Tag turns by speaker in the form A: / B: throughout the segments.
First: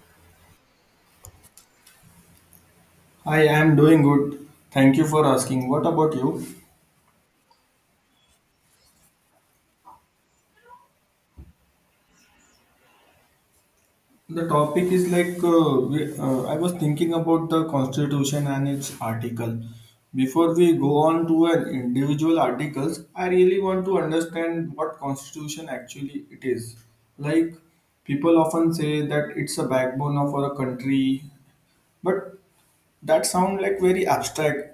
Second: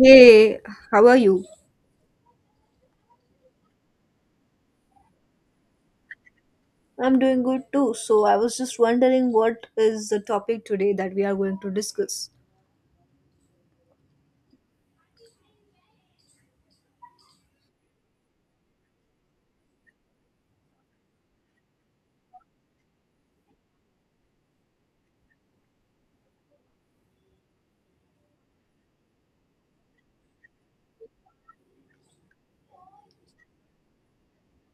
A: Hey, how are you?
B: I am doing good. Thank you for asking. What about you?
A: I'm doing good too. So I was just wondering what is the topic today that we are going to discuss.
B: The topic is like I was thinking about the Constitution and its article. Before we go on to an individual articles, I really want to understand what Constitution actually it is. Like people often say that it's a backbone of our country, but that sound like very abstract.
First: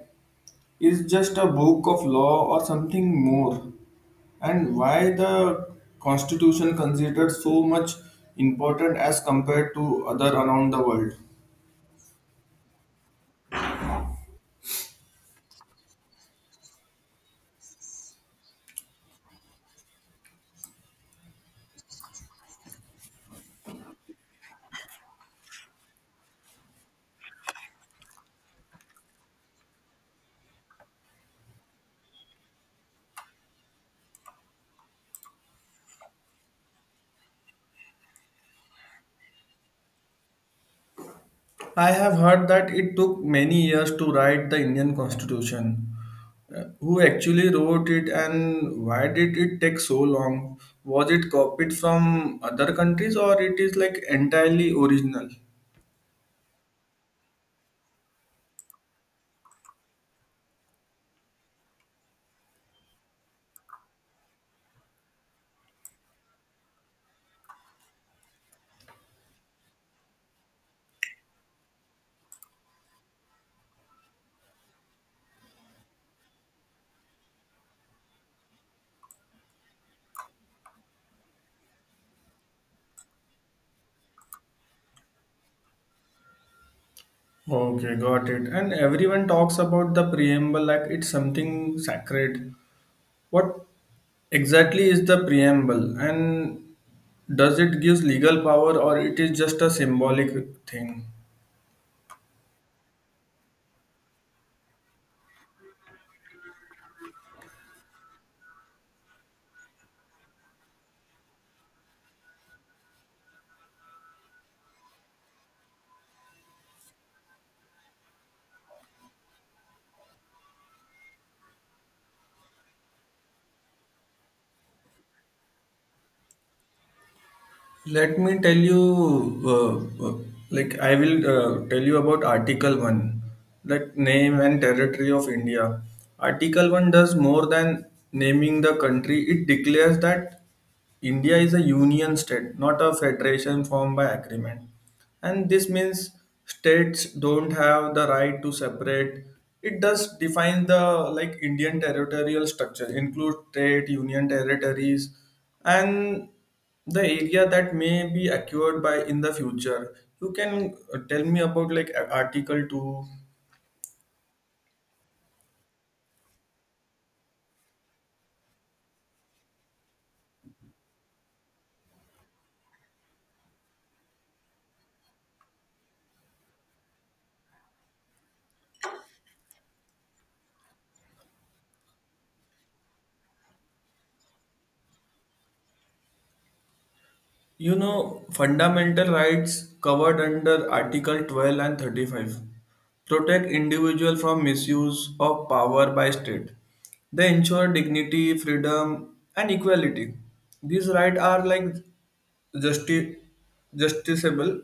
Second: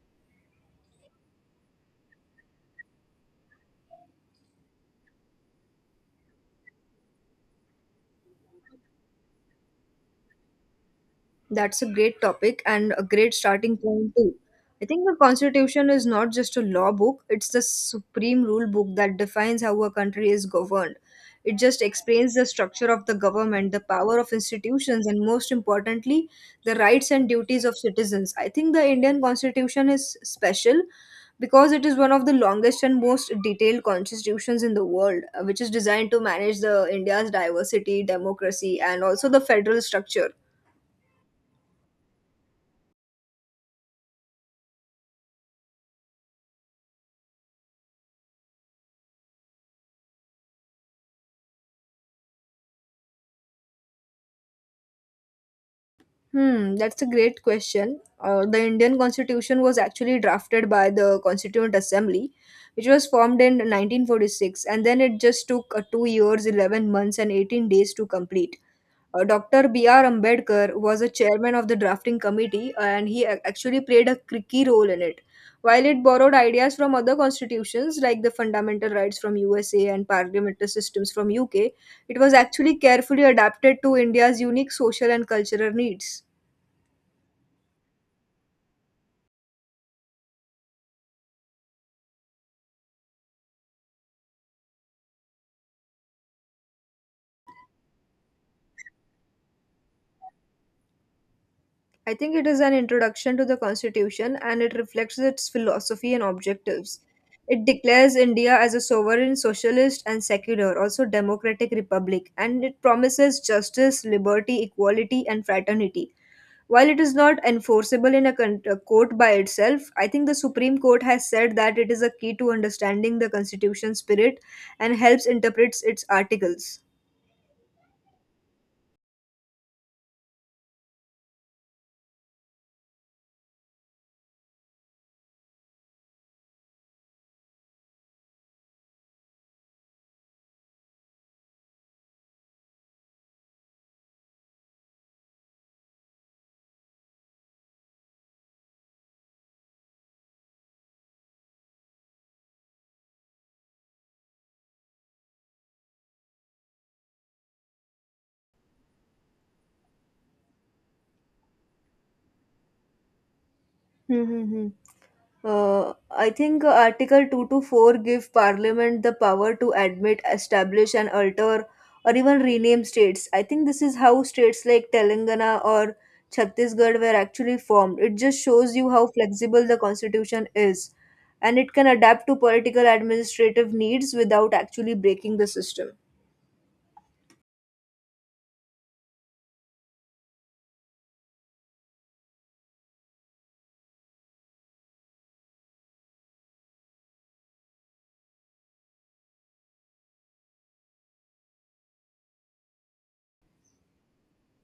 B: Is just a book of law or something more? And why the constitution considered so much important as compared to other around the world.
A: That's a great topic and a great starting point too. I think the Constitution is not just a law book, it's the supreme rule book that defines how a country is governed. It just explains the structure of the government, the power of institutions, and most importantly, the rights and duties of citizens. I think the Indian Constitution is special because it is one of the longest and most detailed constitutions in the world, which is designed to manage the India's diversity, democracy, and also the federal structure.
B: I have heard that it took many years to write the Indian Constitution. Who actually wrote it and why did it take so long? Was it copied from other countries or it is like entirely original?
A: Hmm, that's a great question. The Indian Constitution was actually drafted by the Constituent Assembly, which was formed in 1946, and then it just took 2 years, 11 months, and 18 days to complete. Dr. B.R. Ambedkar was a chairman of the drafting committee, and he actually played a key role in it. While it borrowed ideas from other constitutions like the fundamental rights from USA and parliamentary systems from UK, it was actually carefully adapted to India's unique social and cultural needs.
B: Okay, got it. And everyone talks about the preamble like it's something sacred. What exactly is the preamble, and does it gives legal power, or it is just a symbolic thing?
A: I think it is an introduction to the Constitution and it reflects its philosophy and objectives. It declares India as a sovereign, socialist, and secular, also democratic republic, and it promises justice, liberty, equality, and fraternity. While it is not enforceable in a court by itself, I think the Supreme Court has said that it is a key to understanding the Constitution's spirit and helps interpret its articles.
B: Let me tell you, like I will tell you about Article 1, that name and territory of India. Article 1 does more than naming the country, it declares that India is a union state, not a federation formed by agreement. And this means states don't have the right to separate. It does define the like indian territorial structure, include state, union territories, and the area that may be acquired by in the future. You can tell me about like article 2.
A: Hmm, hmm, hmm. I think Article two to four give Parliament the power to admit, establish, and alter or even rename states. I think this is how states like Telangana or Chhattisgarh were actually formed. It just shows you how flexible the constitution is and it can adapt to political administrative needs without actually breaking the system.
B: You know, fundamental rights covered under Article 12 and 35 protect individual from misuse of power by state. They ensure dignity, freedom, and equality. These rights are like justi- justiciable,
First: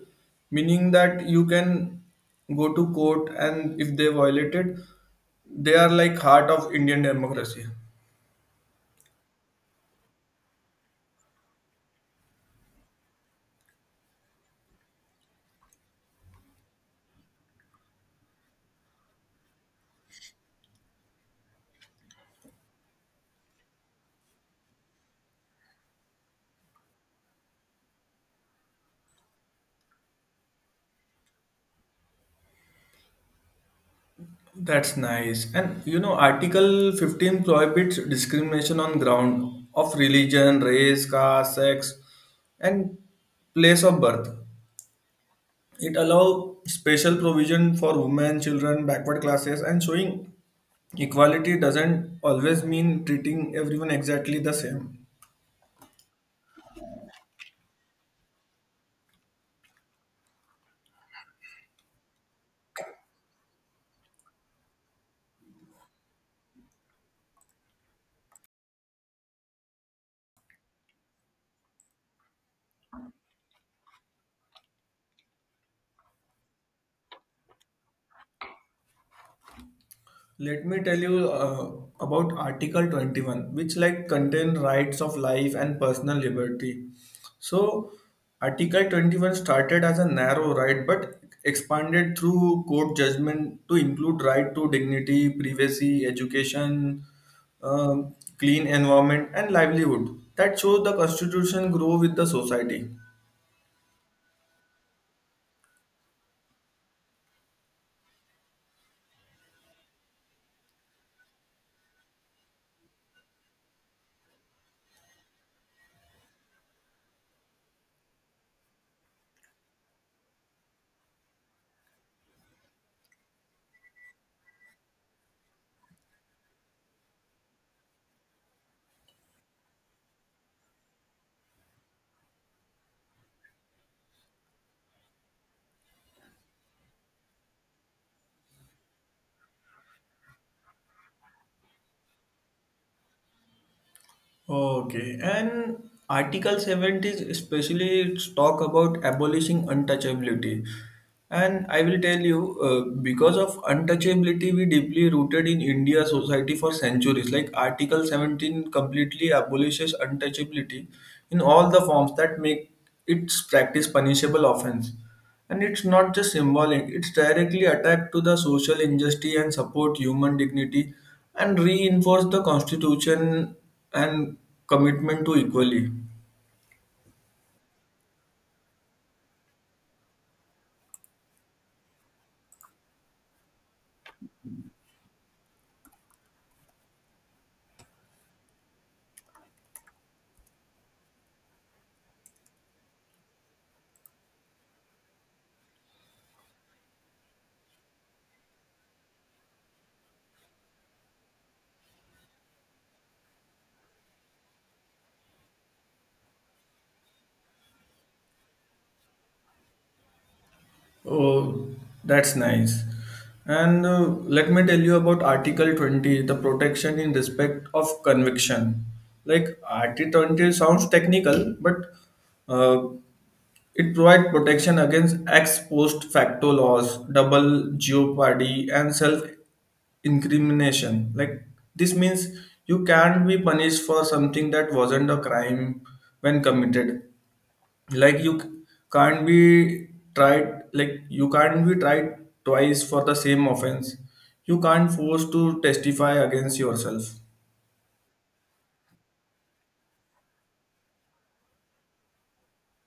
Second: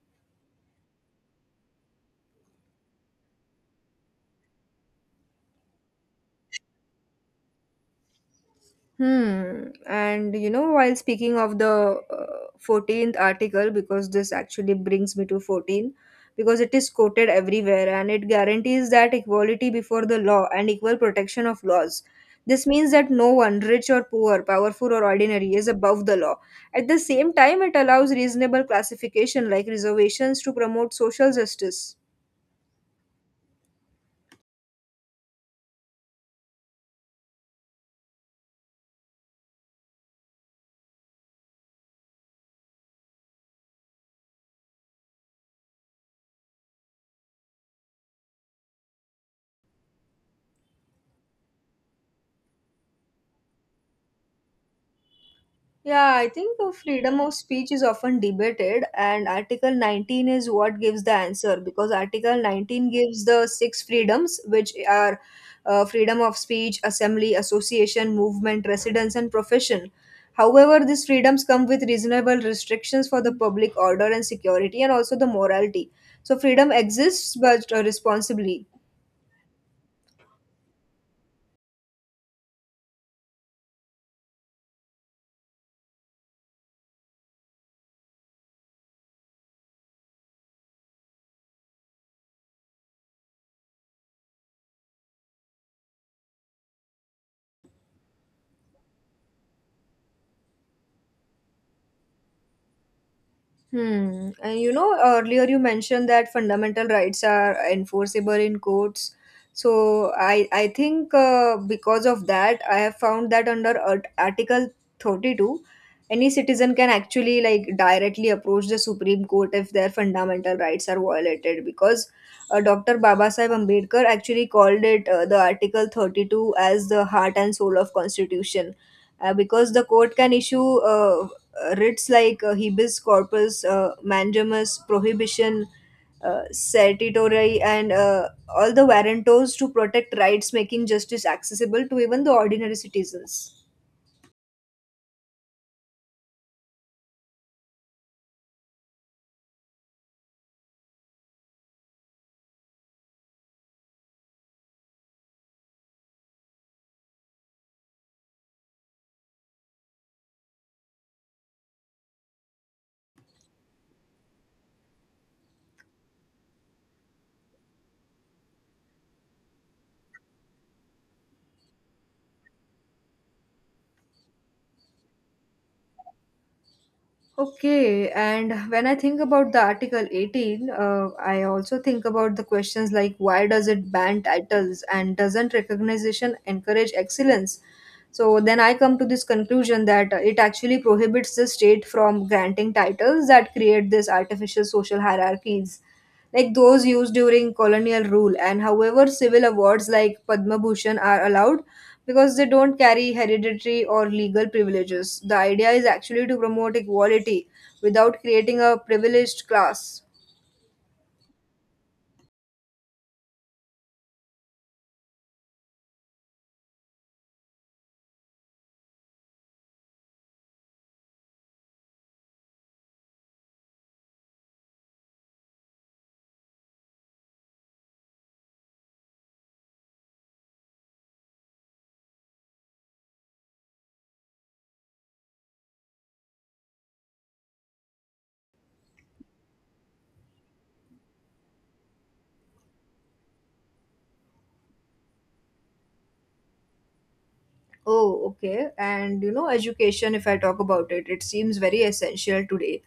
B: meaning that you can go to court and if they violate it, they are like heart of Indian democracy.
A: Hmm. And you know, while speaking of the 14th article, because this actually brings me to 14, because it is quoted everywhere and it guarantees that equality before the law and equal protection of laws. This means that no one, rich or poor, powerful or ordinary, is above the law. At the same time, it allows reasonable classification like reservations to promote social justice.
B: That's nice. And you know, Article 15 prohibits discrimination on ground of religion, race, caste, sex, and place of birth. It allows special provision for women, children, backward classes, and showing equality doesn't always mean treating everyone exactly the same.
A: Yeah, I think freedom of speech is often debated, and Article 19 is what gives the answer because Article 19 gives the six freedoms, which are freedom of speech, assembly, association, movement, residence, and profession. However, these freedoms come with reasonable restrictions for the public order and security, and also the morality. So, freedom exists but responsibly.
B: Let me tell you about Article 21, which like contain rights of life and personal liberty. So, Article 21 started as a narrow right but expanded through court judgment to include right to dignity, privacy, education, clean environment, and livelihood. That shows the Constitution grow with the society.
A: Hmm. And you know, earlier you mentioned that fundamental rights are enforceable in courts. So I think because of that, I have found that under Article 32, any citizen can actually like directly approach the Supreme Court if their fundamental rights are violated. Because Dr. Babasaheb Ambedkar actually called it the Article 32 as the heart and soul of Constitution because the court can issue writs like habeas corpus, mandamus, prohibition, certiorari, and all the warrantos to protect rights, making justice accessible to even the ordinary citizens.
B: Okay, and Article 70 is especially it's talk about abolishing untouchability. And I will tell you, because of untouchability, we deeply rooted in India society for centuries. Like Article 17 completely abolishes untouchability in all the forms that make its practice punishable offense. And it's not just symbolic, it's directly attack to the social injustice and support human dignity and reinforce the constitution and commitment to equality.
A: Okay, and when I think about the Article 18, I also think about the questions like why does it ban titles and doesn't recognition encourage excellence? So then I come to this conclusion that it actually prohibits the state from granting titles that create this artificial social hierarchies, like those used during colonial rule. And however, civil awards like Padma Bhushan are allowed, because they don't carry hereditary or legal privileges. The idea is actually to promote equality without creating a privileged class.
B: Oh, that's nice. And let me tell you about Article 20, the protection in respect of conviction. Like Article 20 sounds technical, but uh, it provides protection against ex post facto laws, double jeopardy, and self incrimination. Like, this means you can't be punished for something that wasn't a crime when committed. Like, you can't be tried, like, you can't be tried twice for the same offense. You can't force to testify against yourself.
A: Oh, okay. And you know, education, if I talk about it, it seems very essential today.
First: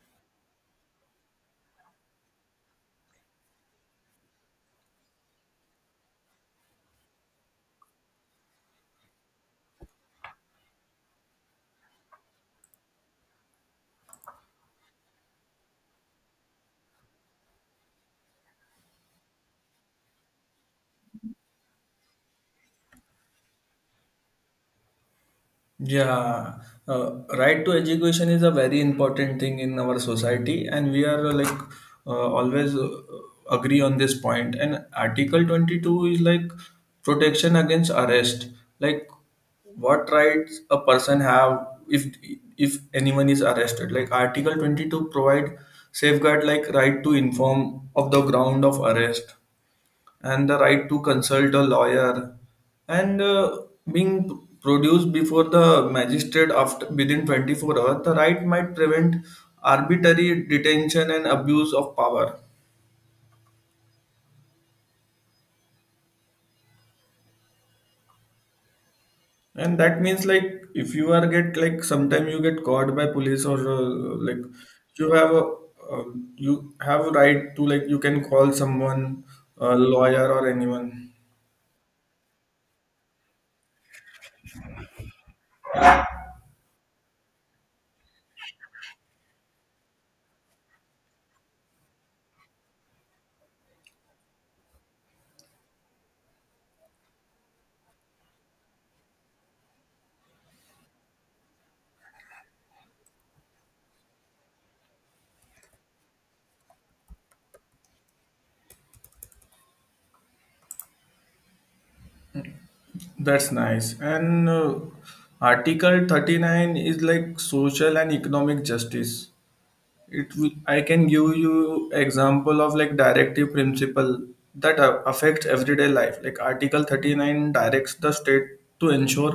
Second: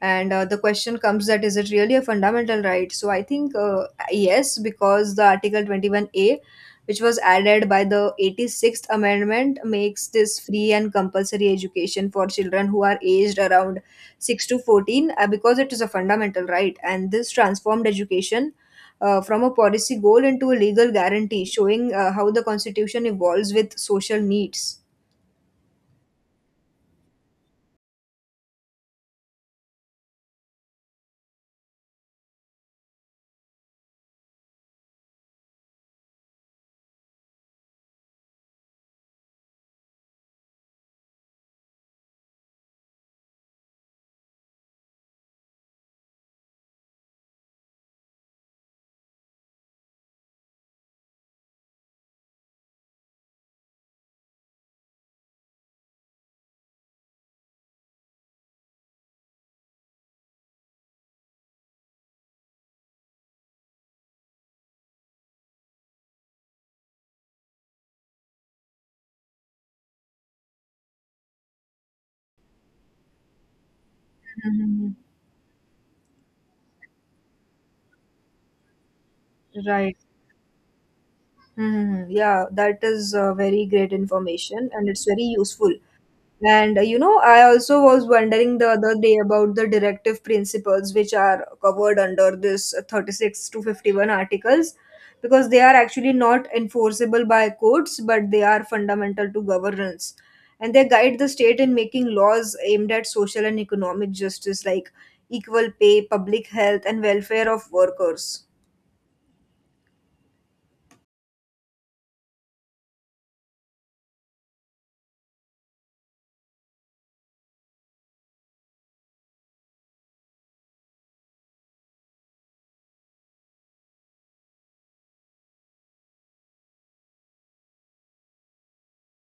A: And the question comes that is it really a fundamental right? So I think yes, because the Article 21A, which was added by the 86th Amendment, makes this free and compulsory education for children who are aged around 6 to 14 because it is a fundamental right. And this transformed education from a policy goal into a legal guarantee, showing how the constitution evolves with social needs.
B: Yeah, uh, right to education is a very important thing in our society, and we are like always agree on this point. And Article 22 is like protection against arrest. Like, what rights a person have if anyone is arrested? Like Article 22 provide safeguard like right to inform of the ground of arrest and the right to consult a lawyer, and being produced before the magistrate after within 24 hours. The right might prevent arbitrary detention and abuse of power. And that means like if you are get like sometime you get caught by police, or like,
A: Hmm.
B: you have a uh, you have a right to, like, you can call someone, a
A: Right.
B: lawyer or anyone.
A: Hmm. Yeah, that is very great information and it's very useful. And you know, I also was wondering the other day about the directive principles which are covered under this 36 to 51 articles because they are actually not enforceable by courts but they are fundamental to governance and they guide the state in making laws aimed at social and economic justice like equal pay, public health, and welfare of workers.
B: That's nice. And Article 39 is like social and economic justice. I can give you example of like directive principle that affects everyday life. Like Article 39 directs the state to ensure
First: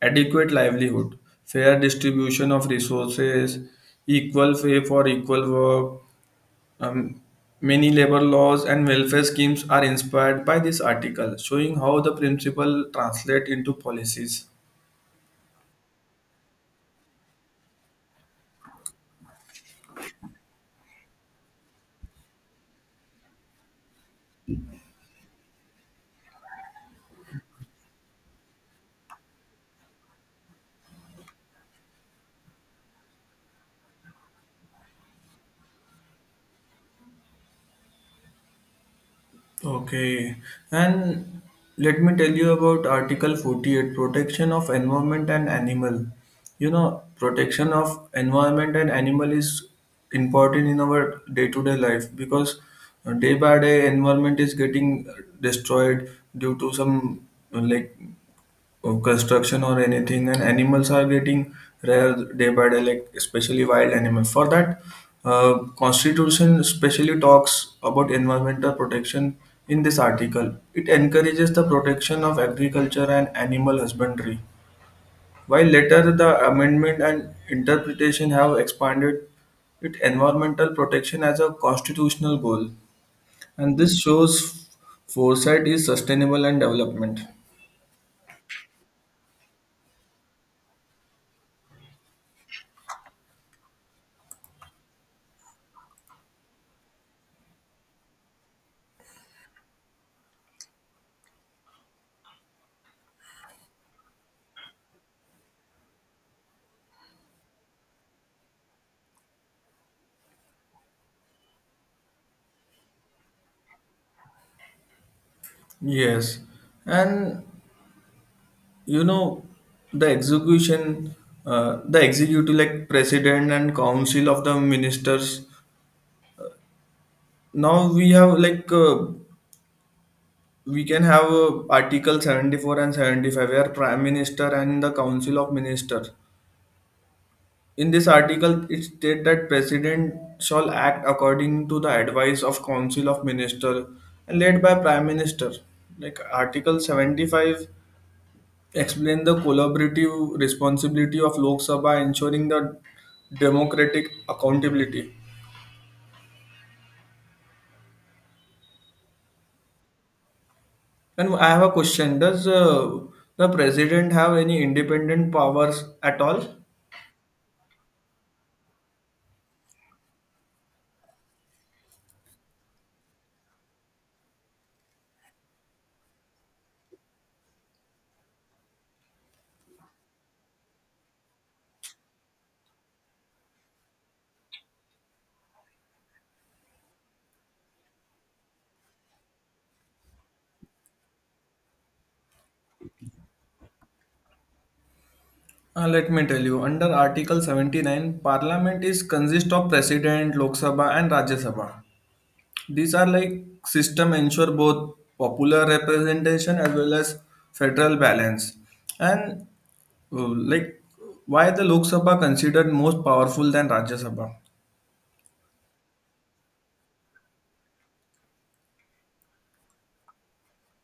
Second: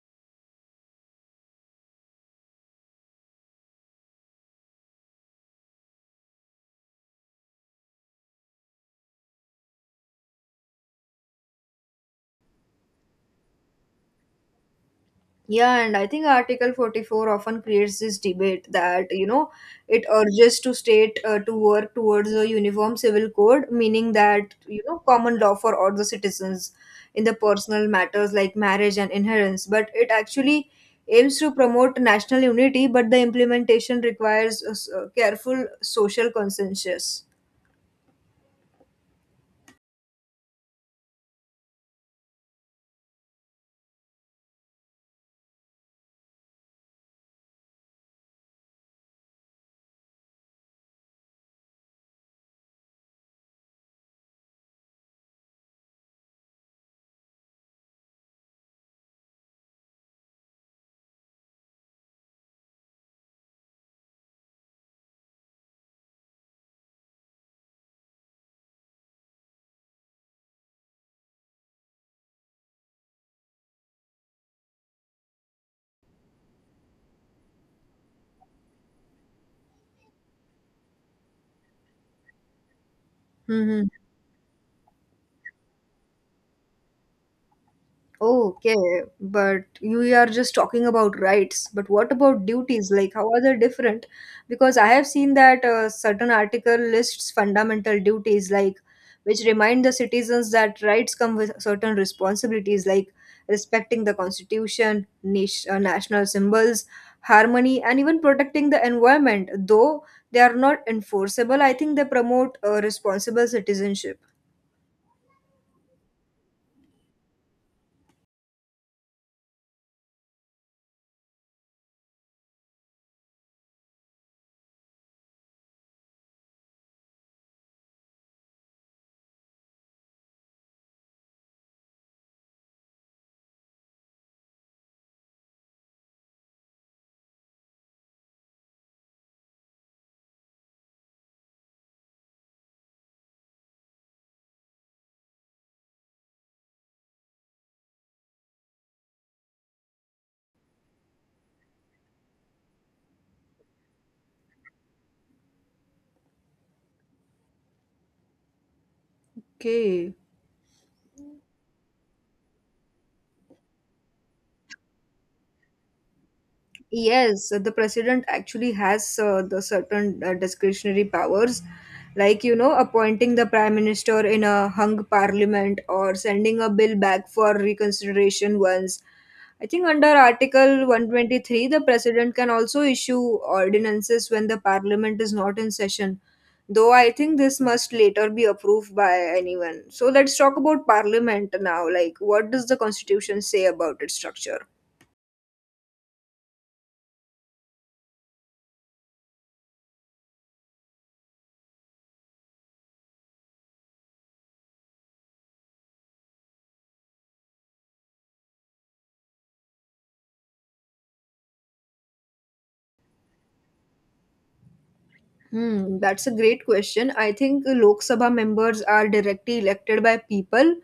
B: adequate livelihood, fair distribution of resources, equal pay for equal work, um, many labor laws and welfare schemes are inspired by this article, showing how the principle translate into policies.
A: Yeah, and I think Article 44 often creates this debate that, you know, it urges to state to work towards a uniform civil code, meaning that, you know, common law for all the citizens in the personal matters like marriage and inheritance. But it actually aims to promote national unity, but the implementation requires a a careful social consensus.
B: Okay, and let me tell you about Article 48, protection of environment and animal. You know, protection of environment and animal is important in our day to day life because day by day environment is getting destroyed due to some like or construction or anything, and animals are getting rare day by day like especially wild animals. For that, constitution especially talks about environmental protection. In this article, it encourages the protection of agriculture and animal husbandry, while later the amendment and interpretation have expanded it environmental protection as a constitutional goal. And
A: Hmm.
B: this shows foresight is sustainable and development.
A: Okay, but you are just talking about rights. But what about duties? Like, how are they different? Because I have seen that a certain article lists fundamental duties, like which remind the citizens that rights come with certain responsibilities, like respecting the constitution, nation, national symbols, harmony, and even protecting the environment. Though they are not enforceable, I think they promote a responsible citizenship.
B: Yes, and you know, the execution the executive like president and council of the ministers, now we have like we can have article 74 and 75, where prime minister and the council of ministers. In this article, it states that president shall act according to the advice of council of minister and led by prime minister. Like article 75 explain the collaborative responsibility of Lok Sabha ensuring the democratic accountability.
A: Okay.
B: And I have a question. Does the president have any independent powers at all?
A: Yes, the president actually has the certain discretionary powers, like you know, appointing the prime minister in a hung parliament or sending a bill back for reconsideration once. I think under Article 123, the president can also issue ordinances when the parliament is not in session, though I think this must later be approved by anyone. So let's talk about parliament now. Like, what does the constitution say about its structure?
B: Let me tell you. Under Article 79, Parliament is consist of President, Lok Sabha, and Rajya Sabha. These are like system ensure both popular representation as well as federal balance. And like, why the Lok Sabha considered most powerful than Rajya Sabha?
A: Hmm, that's a great question. I think Lok Sabha members are directly elected by people,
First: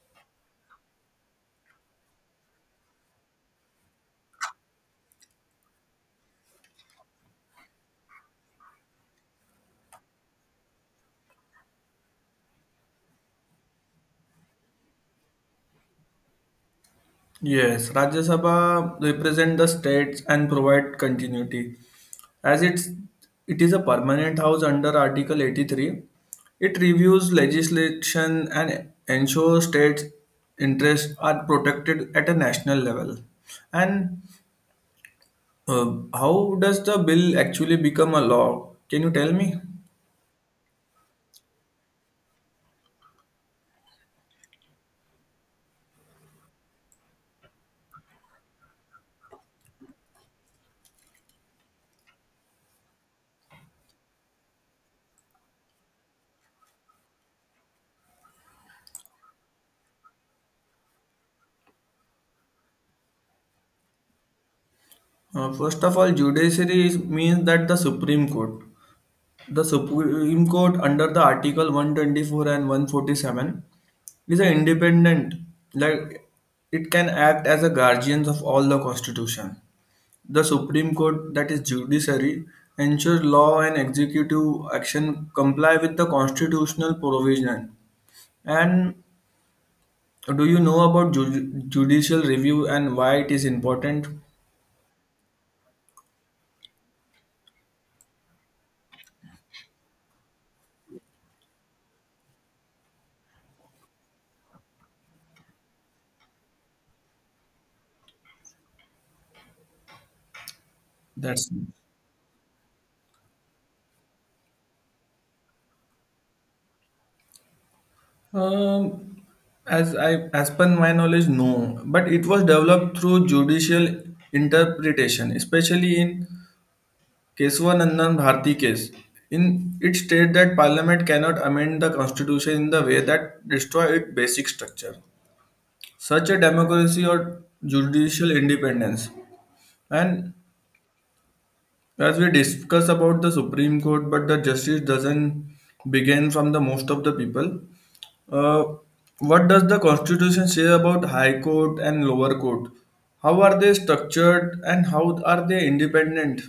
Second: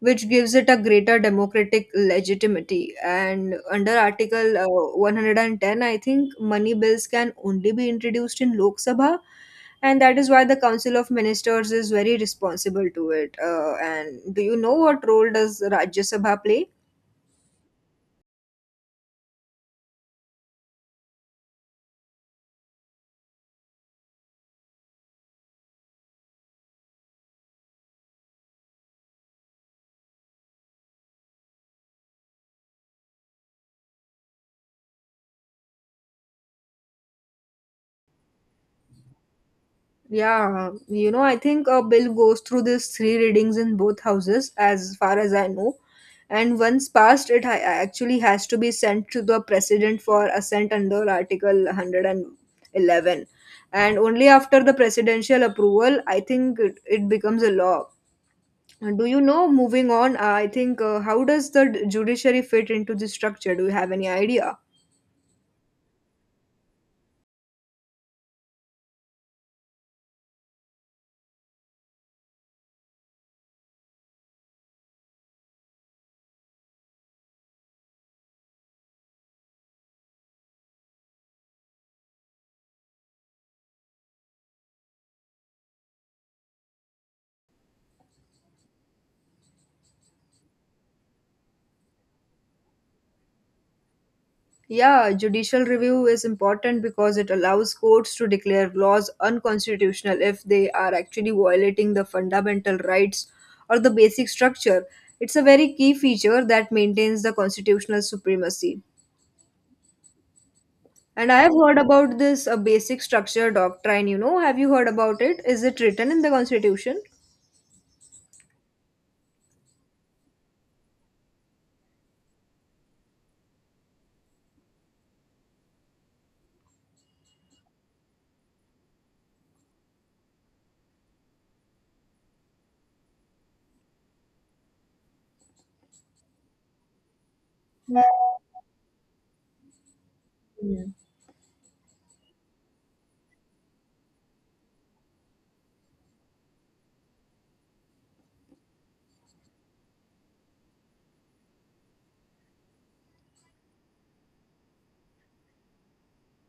A: which gives it a greater democratic legitimacy. And under Article 110, I think money bills can only be introduced in Lok Sabha, and that is why the Council of Ministers is very responsible to it. And do you know what role does Rajya Sabha play?
B: Yes, Rajya Sabha represent the states and provide continuity. As it is a permanent house under Article 83, it reviews legislation and ensures states' interests are protected at a national level. And how does the bill actually become a law? Can you tell me?
A: Yeah, you know, I think a bill goes through these three readings in both houses, as far as I know. And once passed, it actually has to be sent to the president for assent under Article 111. And only after the presidential approval, I think it becomes a law. And do you know, moving on, I think, how does the judiciary fit into this structure? Do you have any idea?
B: First of all, judiciary is, means that the Supreme Court. The Supreme Court, under the Article 124 and 147, is an independent, like it can act as a guardian of all the Constitution. The Supreme Court, that is judiciary, ensures law and executive action comply with the constitutional provision. And do you know about judicial review and why it is important?
A: Yeah, judicial review is important because it allows courts to declare laws unconstitutional if they are actually violating the fundamental rights or the basic structure. It's a very key feature that maintains the constitutional supremacy. And I
B: That's.
A: have heard about this a basic structure doctrine, you know. Have you heard about it? Is it written in the constitution?
B: Um, as per my knowledge, no. But it was developed through judicial interpretation, especially in Keswanandan Bharti case. In it states that Parliament cannot amend the Constitution in the way that destroy its basic structure. Such a democracy or
A: Yeah.
B: judicial independence. And as we discuss about the Supreme Court, but the justice doesn't begin from the most of the people. Uh, what does the Constitution say about High Court and Lower Court? How are they structured and how are they independent?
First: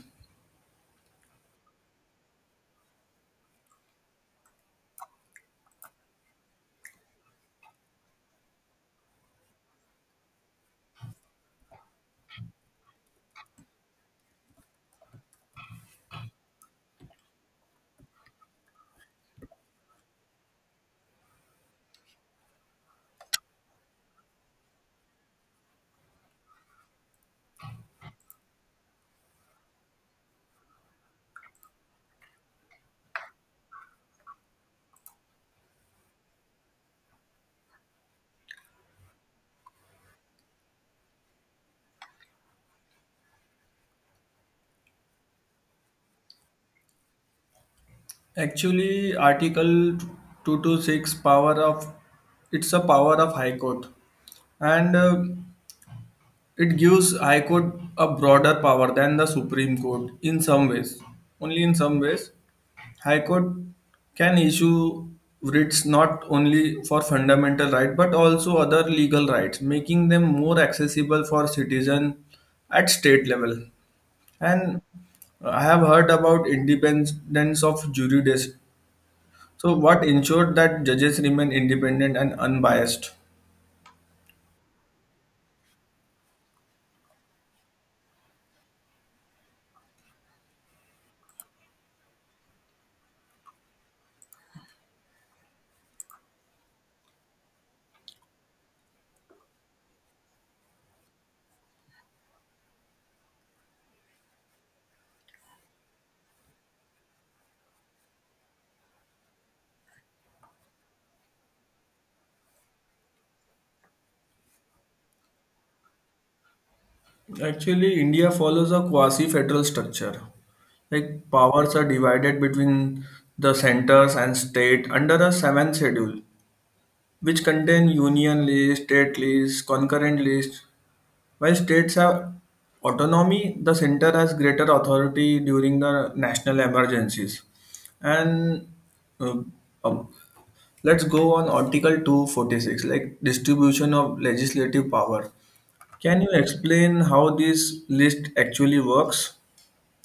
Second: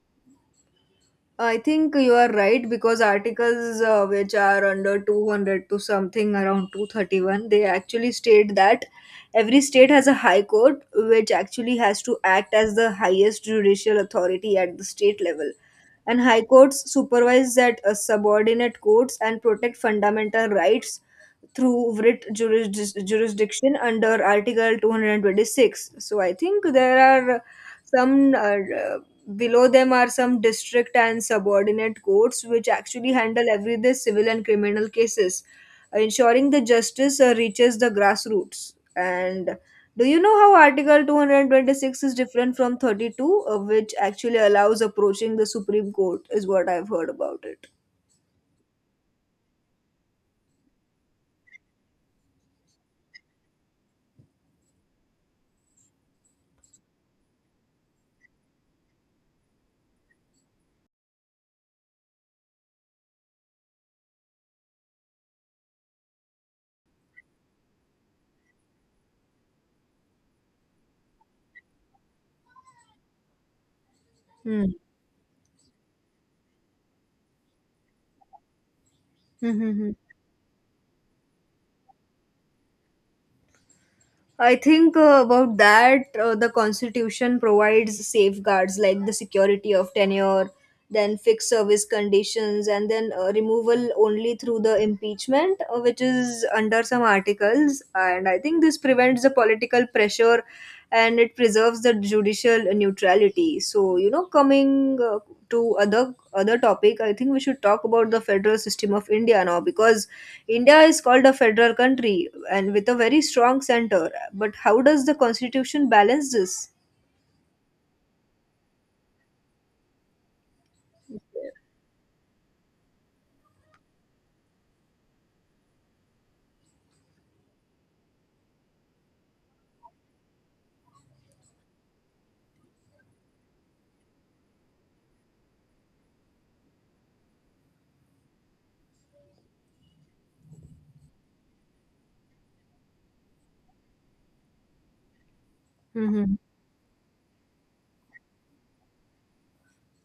A: I think you are right because articles which are under 200 to something around 231, they actually state that every state has a high court which actually has to act as the highest judicial authority at the state level and high courts supervise that subordinate courts and protect fundamental rights through writ jurisdiction under article 226, so I think there are some, uh, below them are some district and subordinate courts which actually handle every the civil and criminal cases, ensuring the justice reaches the grassroots. And do you know how Article 226 is different from 32, which actually allows approaching the Supreme Court, is what I've heard about it.
B: Actually, Article 226, power of it's a power of High Court, and it gives High Court a broader power than the Supreme Court in some ways, only in some ways. High Court can issue writs not only for fundamental right but also other legal rights, making them more accessible for citizen at state level.
A: Hmm.
B: And I have heard about independence of jurists.
A: Hmm. Hmm,
B: So,
A: hmm.
B: what ensured that judges remain independent and unbiased?
A: I think about that, the Constitution provides safeguards like the security of tenure, then fixed service conditions, and then removal only through the impeachment, which is under some articles. And I think this prevents the political pressure and it preserves the judicial neutrality. So, you know, coming to other topic, I think we should talk about the federal system of India now because India is called a federal country and with a very strong center. But how does the constitution balance this?
B: Actually, India follows a quasi-federal structure. Like powers are divided between the centers and state under a seventh schedule, which contain union lists, state lists, concurrent lists. While states have autonomy, the center has greater authority during the national emergencies. And uh, um, let's go on Article 246, like distribution of legislative power. Can you
A: Mhm.
B: explain how this list actually works?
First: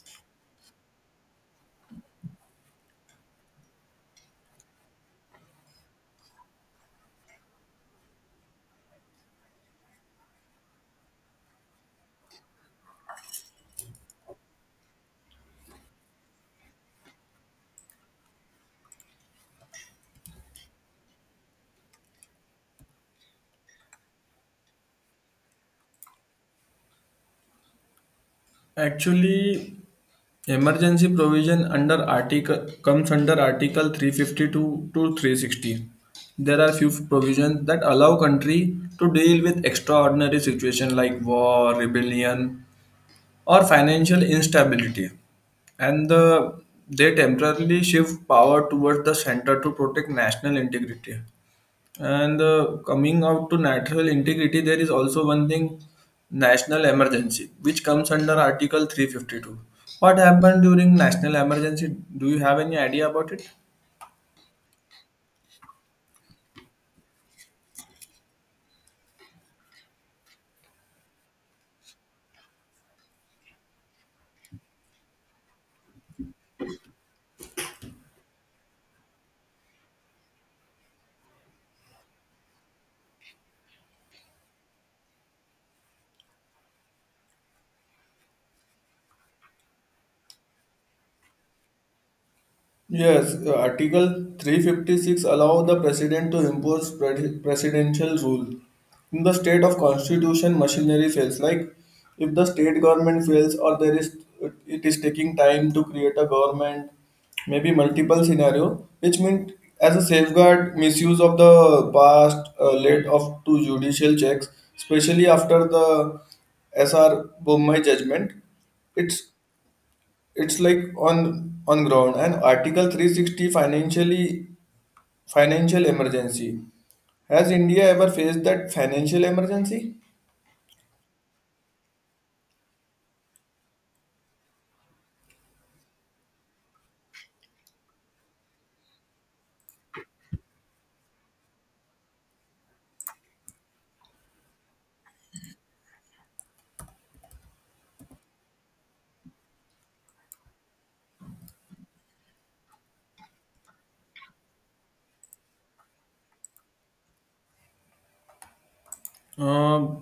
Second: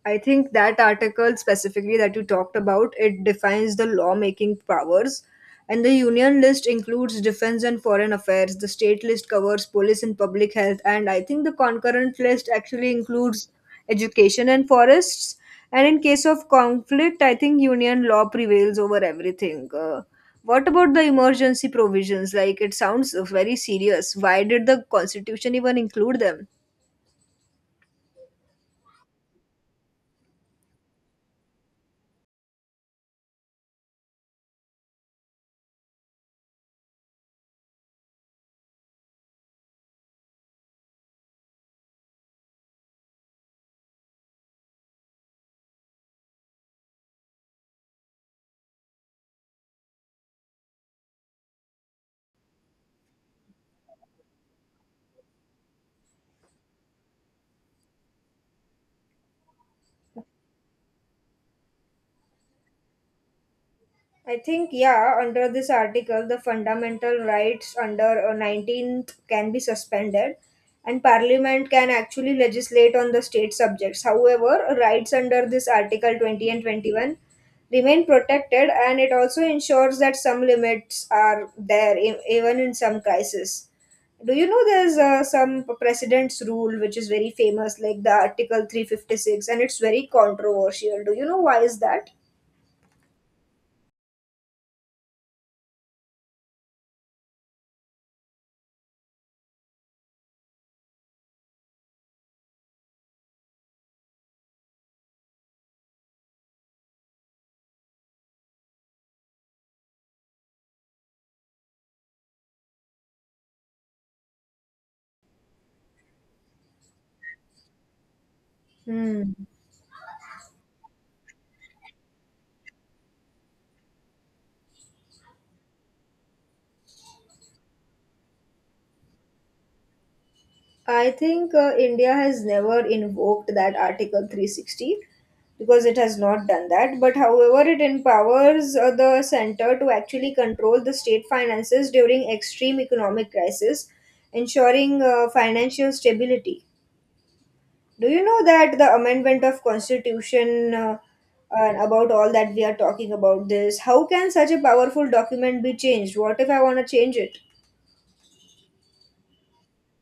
A: I think that article specifically that you talked about, it defines the lawmaking powers. And the union list includes defense and foreign affairs. The state list covers police and public health. And I think the concurrent list actually includes education and forests. And in case of conflict, I think union law prevails over everything. What about the emergency provisions? Like, it sounds very serious. Why did the constitution even include them?
B: Actually, Emergency provision under article comes under Article 352 to 360. There are few provisions that allow country to deal with extraordinary situation like war, rebellion, or financial instability, and they temporarily shift power towards the center to protect national integrity. And coming out to natural integrity, there is also one thing national emergency, which comes under Article 352. What happened during national emergency? Do you have any idea about it?
A: I think, yeah, under this article, the fundamental rights under 19th can be suspended, and Parliament can actually legislate on the state subjects. However, rights under this Article 20 and 21 remain protected, and it also ensures that some limits are there, even in some crisis. Do you know there's some precedent's rule which is very famous, like the Article 356, and it's very controversial. Do you know why is that?
B: Yes, Article 356 allow the president to impose presidential rule. In the state of constitution, machinery fails. Like if the state government fails or there is it is taking time to create a government, maybe multiple scenario, which means as a safeguard, misuse of the past led of to judicial checks, especially after the S.R. Bommai judgment. it's
A: Hmm.
B: it's like on ground. And article 360, financial emergency. Has india ever faced that financial emergency?
A: I think India has never invoked that Article 360 because it has not done that. But however, it empowers the center to actually control the state finances during extreme economic crisis, ensuring financial stability. Do you know that the amendment of constitution and about all that we are talking about this? How can such a powerful document be changed? What if I want to change it?
B: Uh,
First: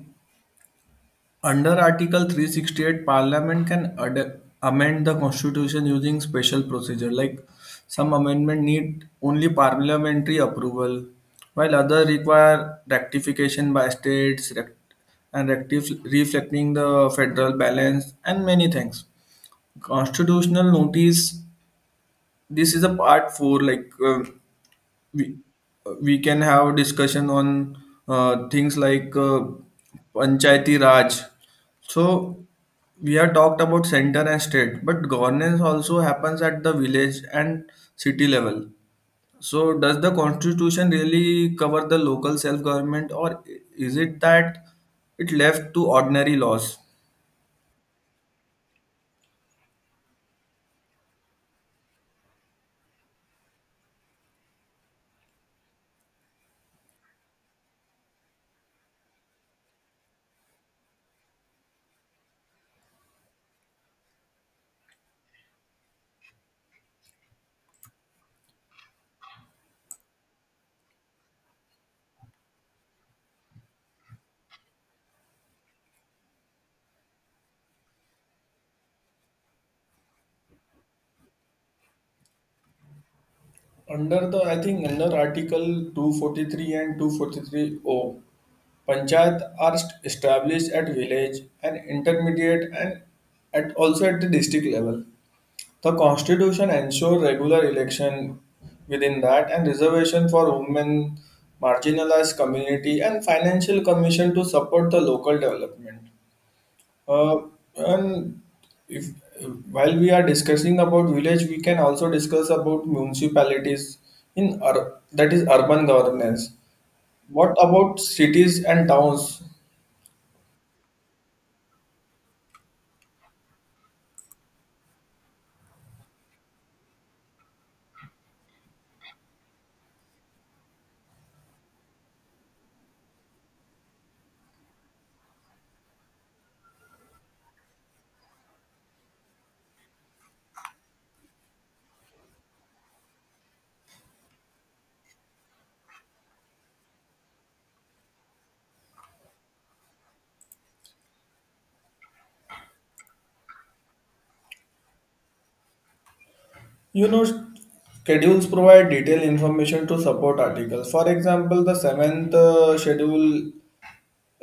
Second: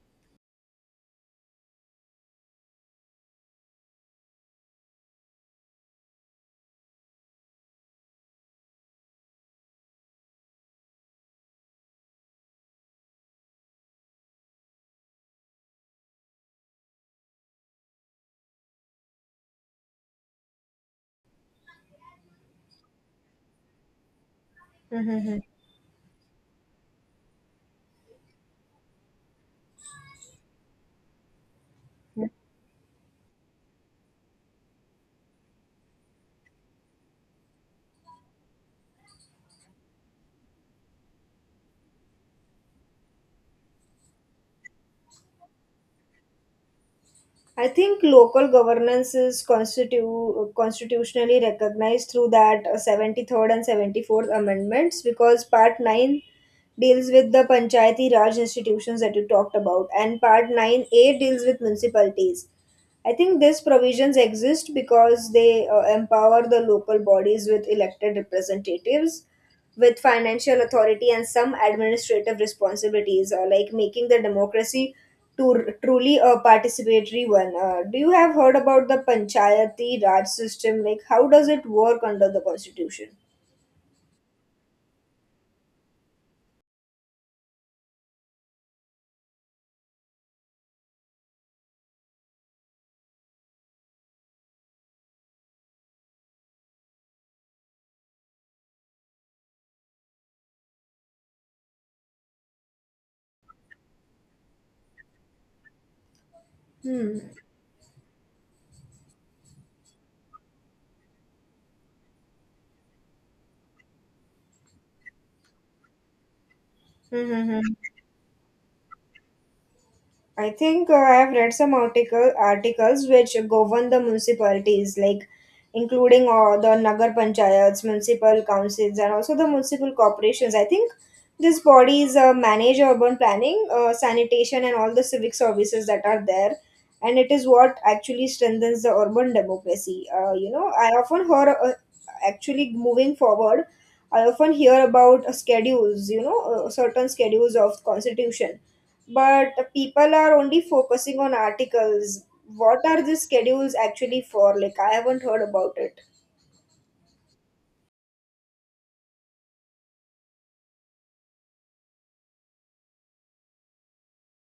B: Under Article 368, Parliament can amend the Constitution using special procedure. Like some amendment need only parliamentary approval, while other require rectification by states, reflecting the federal balance and many things. Constitutional notice, this is a part four. Like we
A: Mm-hmm.
B: we can have discussion on things like panchayati raj. So we have talked about center and state, but governance also happens at the village and city level. So does the constitution really cover the local self government, or is it that it left to ordinary laws?
A: I think local governance is constitutionally recognized through that 73rd and 74th amendments because Part 9 deals with the Panchayati Raj institutions that you talked about, and Part 9A deals with municipalities. I think these provisions exist because they empower the local bodies with elected representatives with financial authority and some administrative responsibilities, like making the democracy to truly a participatory one. Do you have heard about the Panchayati Raj system? Like, how does it work under the constitution?
B: I think under Article 243 and 243O, Panchayat are established at village and intermediate, and at also at the district level. The constitution ensures regular election within that and reservation for women, marginalized community and financial commission to support the local development.
A: Hmm.
B: Uh, and If while we are discussing about village, we can also discuss about municipalities in that is urban governance.
A: Hmm. Hmm,
B: What
A: hmm.
B: about cities and towns?
A: I think I have read some articles which govern the municipalities, like including the nagar panchayats, municipal councils, and also the municipal corporations. I think these bodies manage urban planning, sanitation, and all the civic services that are there, and it is what actually strengthens the urban democracy. You know, I often hear actually moving forward. I often hear about schedules, you know, certain schedules of constitution but people are only focusing on articles. What are the schedules actually for? Like, I haven't heard about it.
B: You know, schedules provide detailed information to support articles. For example, the seventh schedule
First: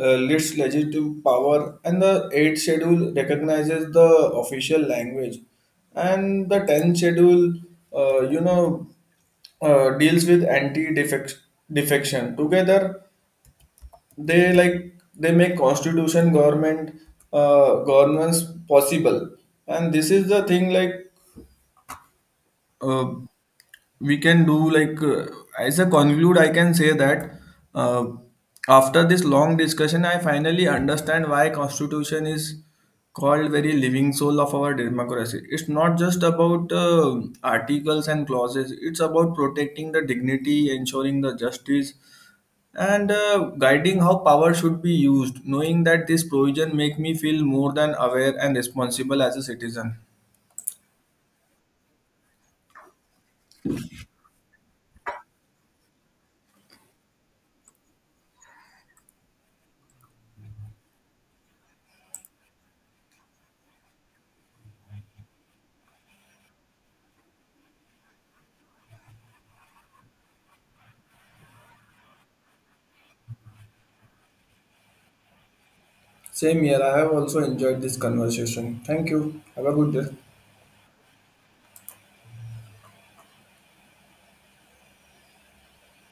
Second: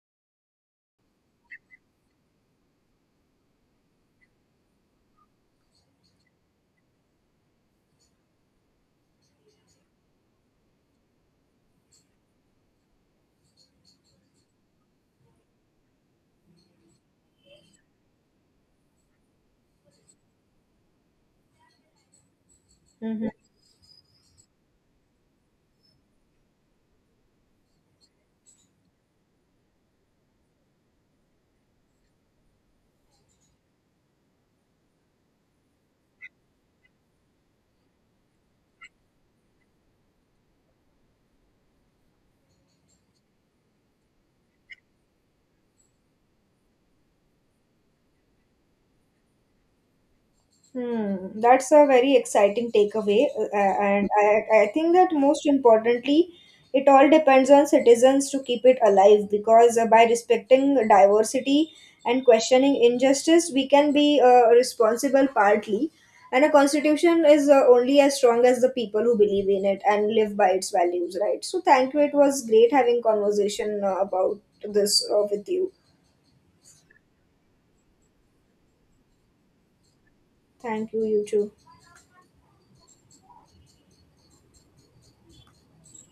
B: lists legislative power, and the eighth schedule recognizes the official language, and the tenth schedule uh, you know, deals with anti-defection. Together, they make constitution government governance possible, and this is the thing like. Uh, we can do like as a conclude, I can say that uh, after this long discussion, I finally understand why constitution is called very living soul of our democracy. It's not just about articles and clauses. It's about protecting the dignity, ensuring the justice, and guiding how power should be used. Knowing that this provision make me feel more than aware and responsible as a citizen.
A: Hmm, that's a very exciting takeaway, and I think that most importantly, it all depends on citizens to keep it alive because by respecting diversity and questioning injustice, we can be responsible partly. And a constitution is only as strong as the people who believe in it and live by its values, right? So thank you. It was great having conversation about this with you.
B: Same here. I have also enjoyed this conversation. Thank you. Have a good day.
A: Thank you, you too.